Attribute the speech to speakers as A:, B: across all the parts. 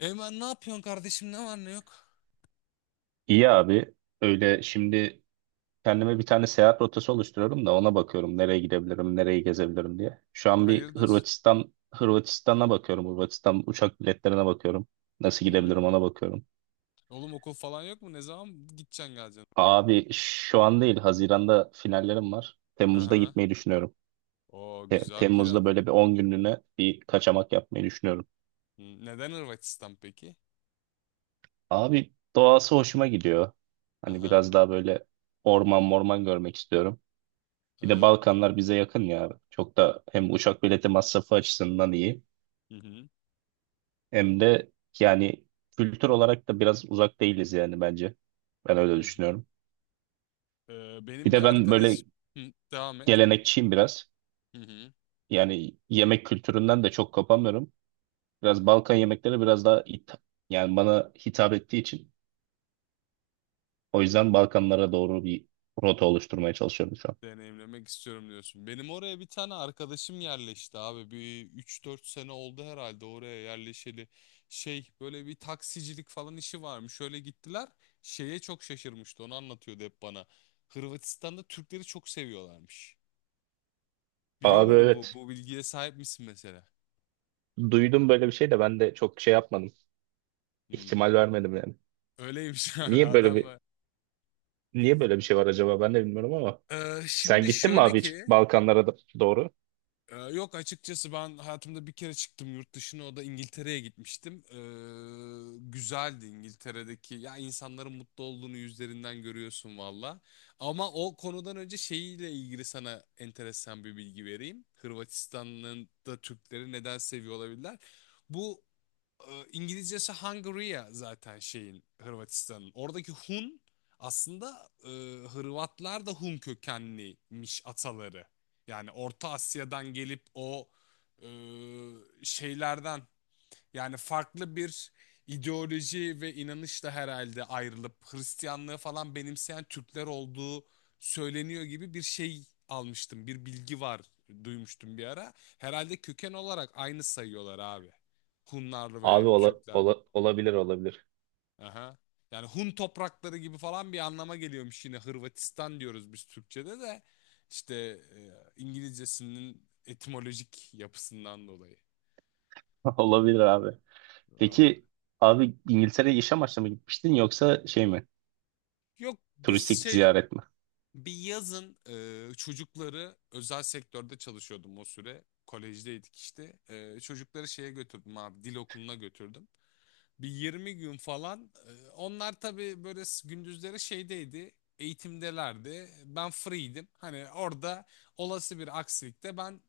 A: Eymen ne yapıyorsun kardeşim, ne var ne yok?
B: İyi abi. Öyle şimdi kendime bir tane seyahat rotası oluşturuyorum da ona bakıyorum nereye gidebilirim, nereyi gezebilirim diye. Şu an bir
A: Hayırdır?
B: Hırvatistan'a bakıyorum. Hırvatistan uçak biletlerine bakıyorum. Nasıl gidebilirim
A: Hmm.
B: ona bakıyorum.
A: Oğlum okul falan yok mu? Ne zaman gideceksin geleceksin oraya?
B: Abi şu an değil, Haziran'da finallerim var.
A: Hı
B: Temmuz'da
A: hı.
B: gitmeyi düşünüyorum.
A: Oo, güzel plan.
B: Temmuz'da böyle bir 10 günlüğüne bir kaçamak yapmayı düşünüyorum.
A: Neden Hırvatistan peki?
B: Abi doğası hoşuma gidiyor.
A: Hı
B: Hani
A: hı.
B: biraz daha böyle orman morman görmek istiyorum. Bir de
A: Evet.
B: Balkanlar bize yakın ya. Çok da hem uçak bileti masrafı açısından iyi
A: Hı hı.
B: hem de yani kültür olarak da biraz uzak değiliz yani bence. Ben öyle
A: Hı hı.
B: düşünüyorum.
A: Ee,
B: Bir
A: benim bir
B: de ben
A: arkadaş...
B: böyle
A: Hı, devam et.
B: gelenekçiyim biraz.
A: Hı hı.
B: Yani yemek kültüründen de çok kopamıyorum. Biraz Balkan yemekleri biraz daha yani bana hitap ettiği için. O yüzden Balkanlara doğru bir rota oluşturmaya çalışıyorum şu an.
A: Deneyimlemek istiyorum diyorsun. Benim oraya bir tane arkadaşım yerleşti abi. Bir üç dört sene oldu herhalde oraya yerleşeli. Şey, böyle bir taksicilik falan işi varmış. Şöyle gittiler. Şeye çok şaşırmıştı. Onu anlatıyordu hep bana. Hırvatistan'da Türkleri çok seviyorlarmış. Biliyor
B: Abi
A: muydun, bu
B: evet.
A: bu bilgiye sahip misin mesela?
B: Duydum böyle bir şey de ben de çok şey yapmadım.
A: Hmm.
B: İhtimal vermedim yani.
A: Öyleymiş abi
B: Niye böyle
A: adam.
B: bir Niye böyle bir şey var acaba ben de bilmiyorum ama.
A: Ee,
B: Sen
A: şimdi
B: gittin mi
A: şöyle
B: abi hiç
A: ki,
B: Balkanlara doğru?
A: yok açıkçası ben hayatımda bir kere çıktım yurt dışına, o da İngiltere'ye gitmiştim. Güzeldi İngiltere'deki, ya, insanların mutlu olduğunu yüzlerinden görüyorsun valla. Ama o konudan önce şeyiyle ilgili sana enteresan bir bilgi vereyim. Hırvatistan'ın da Türkleri neden seviyor olabilirler? Bu İngilizcesi Hungaria zaten şeyin, Hırvatistan'ın. Oradaki Hun aslında Hırvatlar da Hun kökenliymiş ataları. Yani Orta Asya'dan gelip o e, şeylerden, yani farklı bir ideoloji ve inanışla herhalde ayrılıp Hristiyanlığı falan benimseyen Türkler olduğu söyleniyor gibi bir şey almıştım. Bir bilgi var, duymuştum bir ara. Herhalde köken olarak aynı sayıyorlar abi, Hunlar ve
B: Abi
A: Türkler.
B: olabilir olabilir.
A: Aha. Yani Hun toprakları gibi falan bir anlama geliyormuş, yine Hırvatistan diyoruz biz Türkçe'de de işte İngilizcesinin etimolojik yapısından dolayı.
B: Olabilir abi.
A: Vallahi.
B: Peki abi İngiltere'ye iş amaçlı mı gitmiştin yoksa şey mi?
A: Yok, biz
B: Turistik
A: şey.
B: ziyaret mi?
A: Bir yazın çocukları, özel sektörde çalışıyordum o süre. Kolejdeydik işte. Çocukları şeye götürdüm abi, dil okuluna götürdüm. Bir 20 gün falan. Onlar tabii böyle gündüzleri şeydeydi. Eğitimdelerdi. Ben free'ydim. Hani orada olası bir aksilikte ben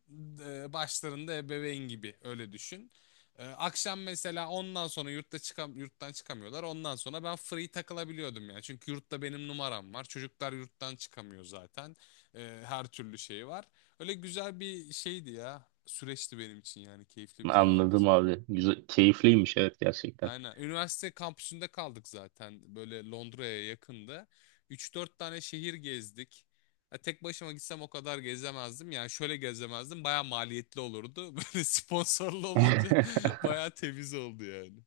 A: başlarında ebeveyn gibi, öyle düşün. Akşam mesela ondan sonra yurttan çıkamıyorlar. Ondan sonra ben free takılabiliyordum yani. Çünkü yurtta benim numaram var, çocuklar yurttan çıkamıyor zaten. Her türlü şey var. Öyle güzel bir şeydi ya. Süreçti benim için yani. Keyifli bir zaman
B: Anladım
A: geçirdim.
B: abi. Güzel, keyifliymiş evet gerçekten.
A: Aynen. Üniversite kampüsünde kaldık zaten, böyle Londra'ya yakında. Üç dört tane şehir gezdik. Ya tek başıma gitsem o kadar gezemezdim. Yani şöyle gezemezdim, baya maliyetli olurdu. Böyle sponsorlu olunca baya temiz oldu yani.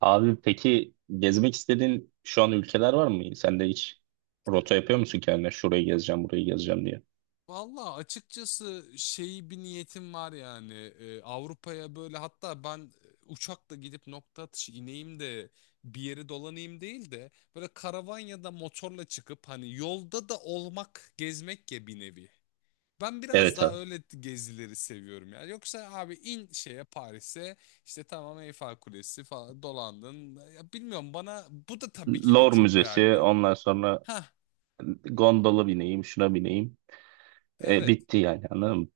B: Abi peki gezmek istediğin şu an ülkeler var mı? Sen de hiç rota yapıyor musun kendine? Şurayı gezeceğim, burayı gezeceğim diye.
A: Valla, açıkçası şeyi bir niyetim var yani. Avrupa'ya böyle, hatta ben uçakla gidip nokta atışı ineyim de bir yeri dolanayım değil de, böyle karavan ya da motorla çıkıp hani yolda da olmak, gezmek ya, bir nevi. Ben biraz
B: Evet
A: daha
B: abi.
A: öyle gezileri seviyorum yani. Yoksa abi, in şeye Paris'e, işte tamam Eyfel Kulesi falan dolandın. Ya bilmiyorum, bana bu da tabii ki de
B: Louvre
A: çok
B: Müzesi,
A: değerli.
B: ondan sonra
A: Ha,
B: gondola bineyim, şuna bineyim.
A: evet.
B: Bitti yani anladın mı?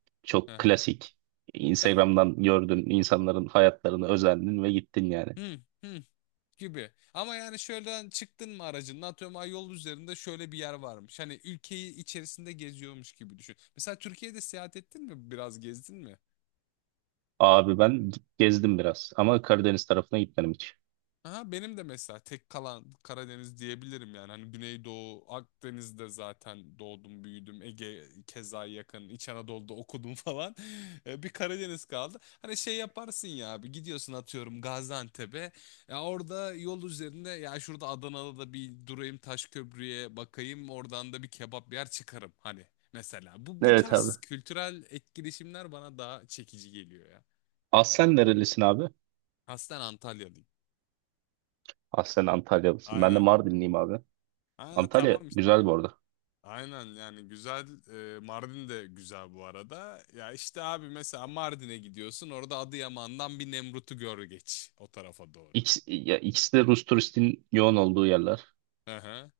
A: Hı
B: Çok
A: hı.
B: klasik.
A: Ya,
B: Instagram'dan gördün insanların hayatlarını özendin ve gittin yani.
A: hı hı gibi. Ama yani şöyle, çıktın mı aracın, atıyorum ay yol üzerinde şöyle bir yer varmış. Hani ülkeyi içerisinde geziyormuş gibi düşün. Mesela Türkiye'de seyahat ettin mi? Biraz gezdin mi?
B: Abi ben gezdim biraz ama Karadeniz tarafına gitmedim hiç.
A: Aha, benim de mesela tek kalan Karadeniz diyebilirim yani. Hani Güneydoğu, Akdeniz'de zaten doğdum, büyüdüm. Ege keza yakın, İç Anadolu'da okudum falan. Bir Karadeniz kaldı. Hani şey yaparsın ya abi, gidiyorsun atıyorum Gaziantep'e. Ya orada yol üzerinde, ya şurada Adana'da da bir durayım, Taşköprü'ye bakayım. Oradan da bir kebap yer çıkarım hani, mesela. Bu
B: Evet abi.
A: tarz kültürel etkileşimler bana daha çekici geliyor ya.
B: Aslen nerelisin abi?
A: Aslen Antalyalıyım.
B: Aslen Antalyalısın. Ben de
A: Aynen.
B: Mardinliyim abi.
A: Ha,
B: Antalya
A: tamam.
B: güzel bu arada.
A: Aynen, yani güzel. Mardin de güzel bu arada. Ya işte abi, mesela Mardin'e gidiyorsun, orada Adıyaman'dan bir Nemrut'u gör, geç o tarafa doğru.
B: İkisi, ya, ikisi de Rus turistin yoğun olduğu yerler.
A: Hı hı.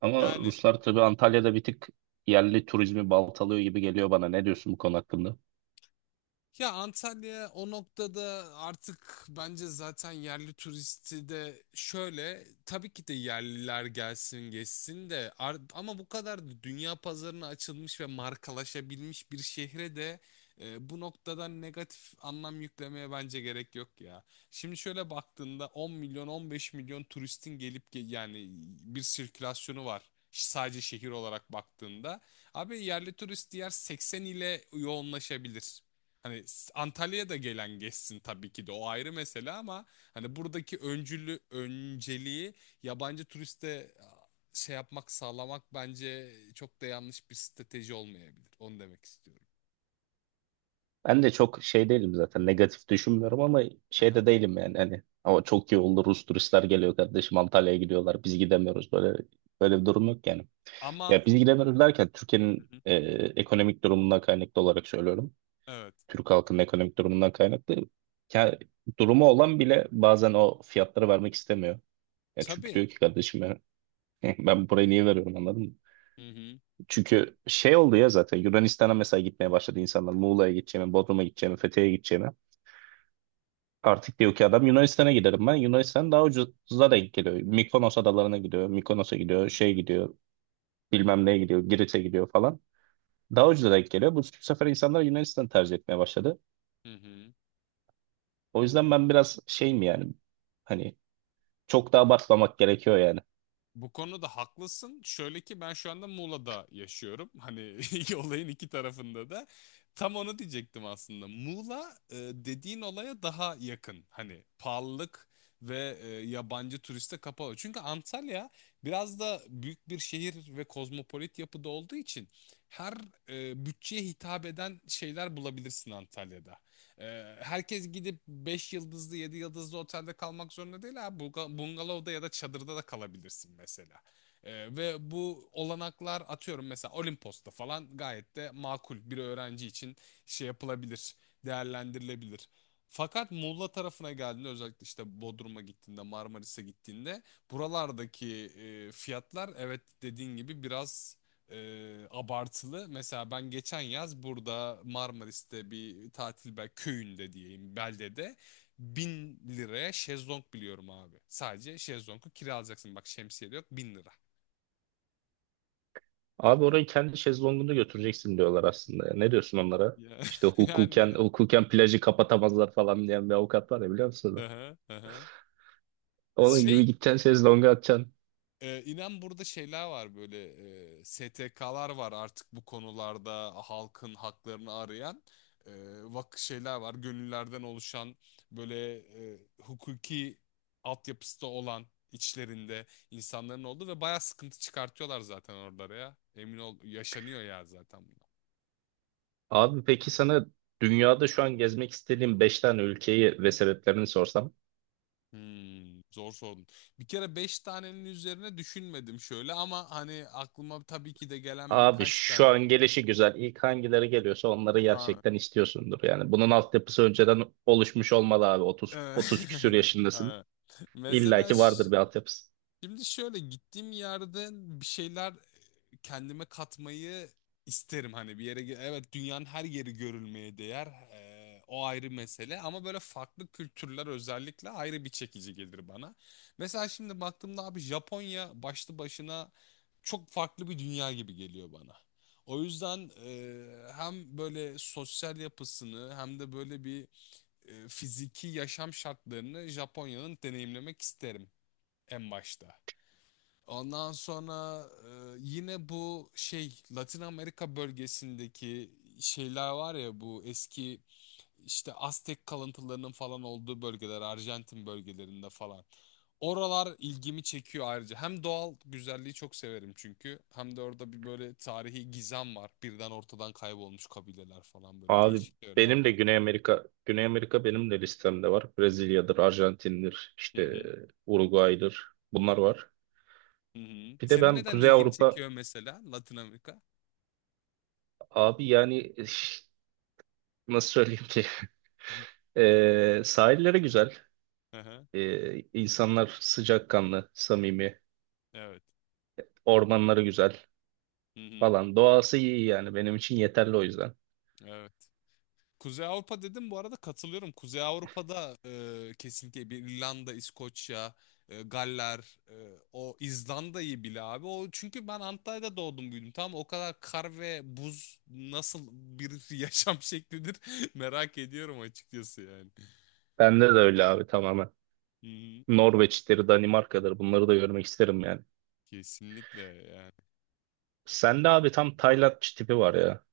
B: Ama
A: Yani.
B: Ruslar tabii Antalya'da bir tık yerli turizmi baltalıyor gibi geliyor bana. Ne diyorsun bu konu hakkında?
A: Ya Antalya o noktada artık bence, zaten yerli turisti de şöyle tabii ki de yerliler gelsin geçsin de ama bu kadar da dünya pazarına açılmış ve markalaşabilmiş bir şehre de bu noktadan negatif anlam yüklemeye bence gerek yok ya. Şimdi şöyle baktığında 10 milyon, 15 milyon turistin gelip yani bir sirkülasyonu var. Sadece şehir olarak baktığında abi, yerli turist diğer 80 ile yoğunlaşabilir. Hani Antalya'ya da gelen geçsin tabii ki de, o ayrı mesele ama hani buradaki öncülü, önceliği yabancı turiste şey yapmak, sağlamak bence çok da yanlış bir strateji olmayabilir. Onu demek istiyorum.
B: Ben de çok şey değilim zaten negatif düşünmüyorum ama şey
A: Aha.
B: de değilim yani hani ama çok iyi oldu Rus turistler geliyor kardeşim Antalya'ya gidiyorlar biz gidemiyoruz böyle böyle bir durum yok yani.
A: Ama.
B: Ya biz gidemiyoruz derken Türkiye'nin
A: Hı hı.
B: ekonomik durumundan kaynaklı olarak söylüyorum.
A: Evet.
B: Türk halkının ekonomik durumundan kaynaklı. Ya, durumu olan bile bazen o fiyatları vermek istemiyor. Ya çünkü
A: Tabii.
B: diyor ki kardeşim ya, ben burayı niye veriyorum anladın mı?
A: Hı hı.
B: Çünkü şey oldu ya zaten Yunanistan'a mesela gitmeye başladı insanlar. Muğla'ya gideceğimi, Bodrum'a gideceğimi, Fethiye'ye gideceğimi. Artık diyor ki adam Yunanistan'a giderim ben. Yunanistan daha ucuza denk geliyor. Mikonos adalarına gidiyor. Mikonos'a
A: Hı
B: gidiyor.
A: hı.
B: Şey gidiyor. Bilmem neye gidiyor. Girit'e gidiyor falan. Daha ucuza denk geliyor. Bu sefer insanlar Yunanistan'ı tercih etmeye başladı.
A: Hı hı.
B: O yüzden ben biraz şeyim yani. Hani çok da abartmamak gerekiyor yani.
A: Bu konuda haklısın. Şöyle ki ben şu anda Muğla'da yaşıyorum. Hani olayın iki tarafında da. Tam onu diyecektim aslında. Muğla dediğin olaya daha yakın. Hani pahalılık ve yabancı turiste kapalı. Çünkü Antalya biraz da büyük bir şehir ve kozmopolit yapıda olduğu için her bütçeye hitap eden şeyler bulabilirsin Antalya'da. Herkes gidip 5 yıldızlı, 7 yıldızlı otelde kalmak zorunda değil ha, Bungalovda ya da çadırda da kalabilirsin mesela. Ve bu olanaklar, atıyorum mesela Olimpos'ta falan gayet de makul, bir öğrenci için şey yapılabilir, değerlendirilebilir. Fakat Muğla tarafına geldiğinde, özellikle işte Bodrum'a gittiğinde, Marmaris'e gittiğinde buralardaki fiyatlar evet dediğin gibi biraz abartılı. Mesela ben geçen yaz burada Marmaris'te bir tatil, bel köyünde diyeyim, beldede 1.000 liraya şezlong biliyorum abi. Sadece şezlongu kiralayacaksın. Bak, şemsiye de yok, 1.000 lira.
B: Abi orayı kendi şezlongunda götüreceksin diyorlar aslında. Ne diyorsun onlara?
A: Ya,
B: İşte hukuken,
A: yani.
B: hukuken plajı kapatamazlar falan diyen bir avukat var ya biliyor musun onu?
A: Aha, aha.
B: Onun
A: Şey.
B: gibi gideceksin şezlonga atacaksın.
A: İnan burada şeyler var, böyle STK'lar var artık bu konularda halkın haklarını arayan, e, vak şeyler var gönüllerden oluşan, böyle hukuki altyapısı da olan içlerinde insanların olduğu, ve baya sıkıntı çıkartıyorlar zaten oralara, ya emin ol yaşanıyor ya zaten bunlar.
B: Abi peki sana dünyada şu an gezmek istediğin 5 tane ülkeyi ve sebeplerini sorsam.
A: Zor sordun. Bir kere 5 tanenin üzerine düşünmedim şöyle, ama hani aklıma tabii ki de gelen
B: Abi
A: birkaç
B: şu
A: tane.
B: an gelişi güzel. İlk hangileri geliyorsa onları gerçekten istiyorsundur. Yani bunun altyapısı önceden oluşmuş olmalı abi.
A: Eee,
B: 30 küsür yaşındasın.
A: evet.
B: İlla
A: Mesela
B: ki vardır bir altyapısı.
A: şimdi şöyle, gittiğim yerde bir şeyler kendime katmayı isterim, hani bir yere evet, dünyanın her yeri görülmeye değer, o ayrı mesele ama böyle farklı kültürler özellikle ayrı bir çekici gelir bana. Mesela şimdi baktığımda abi, Japonya başlı başına çok farklı bir dünya gibi geliyor bana. O yüzden hem böyle sosyal yapısını hem de böyle bir fiziki yaşam şartlarını Japonya'nın deneyimlemek isterim en başta. Ondan sonra yine bu şey, Latin Amerika bölgesindeki şeyler var ya, bu eski işte Aztek kalıntılarının falan olduğu bölgeler, Arjantin bölgelerinde falan. Oralar ilgimi çekiyor ayrıca. Hem doğal güzelliği çok severim çünkü, hem de orada bir böyle tarihi gizem var. Birden ortadan kaybolmuş kabileler falan, böyle
B: Abi
A: değişik yerler
B: benim de
A: var.
B: Güney Amerika, Güney Amerika benim de listemde var. Brezilya'dır, Arjantin'dir, işte Uruguay'dır. Bunlar var.
A: Hı hı.
B: Bir de
A: Senin
B: ben
A: neden
B: Kuzey
A: ilgini
B: Avrupa
A: çekiyor mesela Latin Amerika?
B: abi yani nasıl söyleyeyim ki?
A: Hı
B: Sahilleri güzel.
A: hı.
B: İnsanlar sıcakkanlı, samimi,
A: Evet.
B: ormanları güzel
A: Hı hı.
B: falan. Doğası iyi yani benim için yeterli o yüzden.
A: Evet. Kuzey Avrupa dedim bu arada, katılıyorum. Kuzey Avrupa'da kesinlikle bir İrlanda, İskoçya, Galler, o İzlanda'yı bile abi. O çünkü ben Antalya'da doğdum büyüdüm, tamam. O kadar kar ve buz nasıl bir yaşam şeklidir merak ediyorum açıkçası yani.
B: Bende de öyle abi tamamen.
A: Hı hı.
B: Norveç'tir, Danimarka'dır bunları da görmek isterim yani.
A: Kesinlikle yani.
B: Sende abi tam Tayland tipi var ya.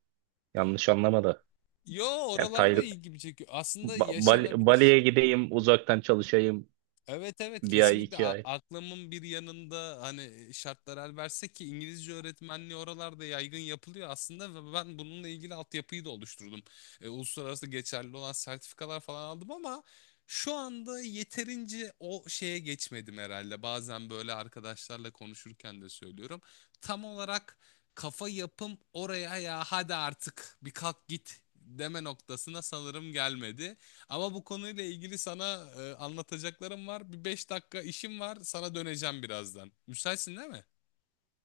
B: Yanlış anlama da.
A: Yo,
B: Yani
A: oralarda ilgimi çekiyor. Aslında yaşanabilir.
B: Bali'ye gideyim, uzaktan çalışayım,
A: Evet, evet,
B: bir ay,
A: kesinlikle.
B: iki ay.
A: Aklımın bir yanında hani şartlar el verse ki, İngilizce öğretmenliği oralarda yaygın yapılıyor aslında, ve ben bununla ilgili altyapıyı da oluşturdum. Uluslararası geçerli olan sertifikalar falan aldım, ama şu anda yeterince o şeye geçmedim herhalde. Bazen böyle arkadaşlarla konuşurken de söylüyorum. Tam olarak kafa yapım oraya, ya hadi artık bir kalk git deme noktasına sanırım gelmedi. Ama bu konuyla ilgili sana anlatacaklarım var. Bir 5 dakika işim var. Sana döneceğim birazdan. Müsaitsin değil mi?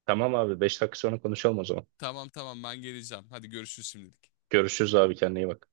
B: Tamam abi. 5 dakika sonra konuşalım o zaman.
A: Tamam, tamam, ben geleceğim. Hadi görüşürüz şimdilik.
B: Görüşürüz abi. Kendine iyi bak.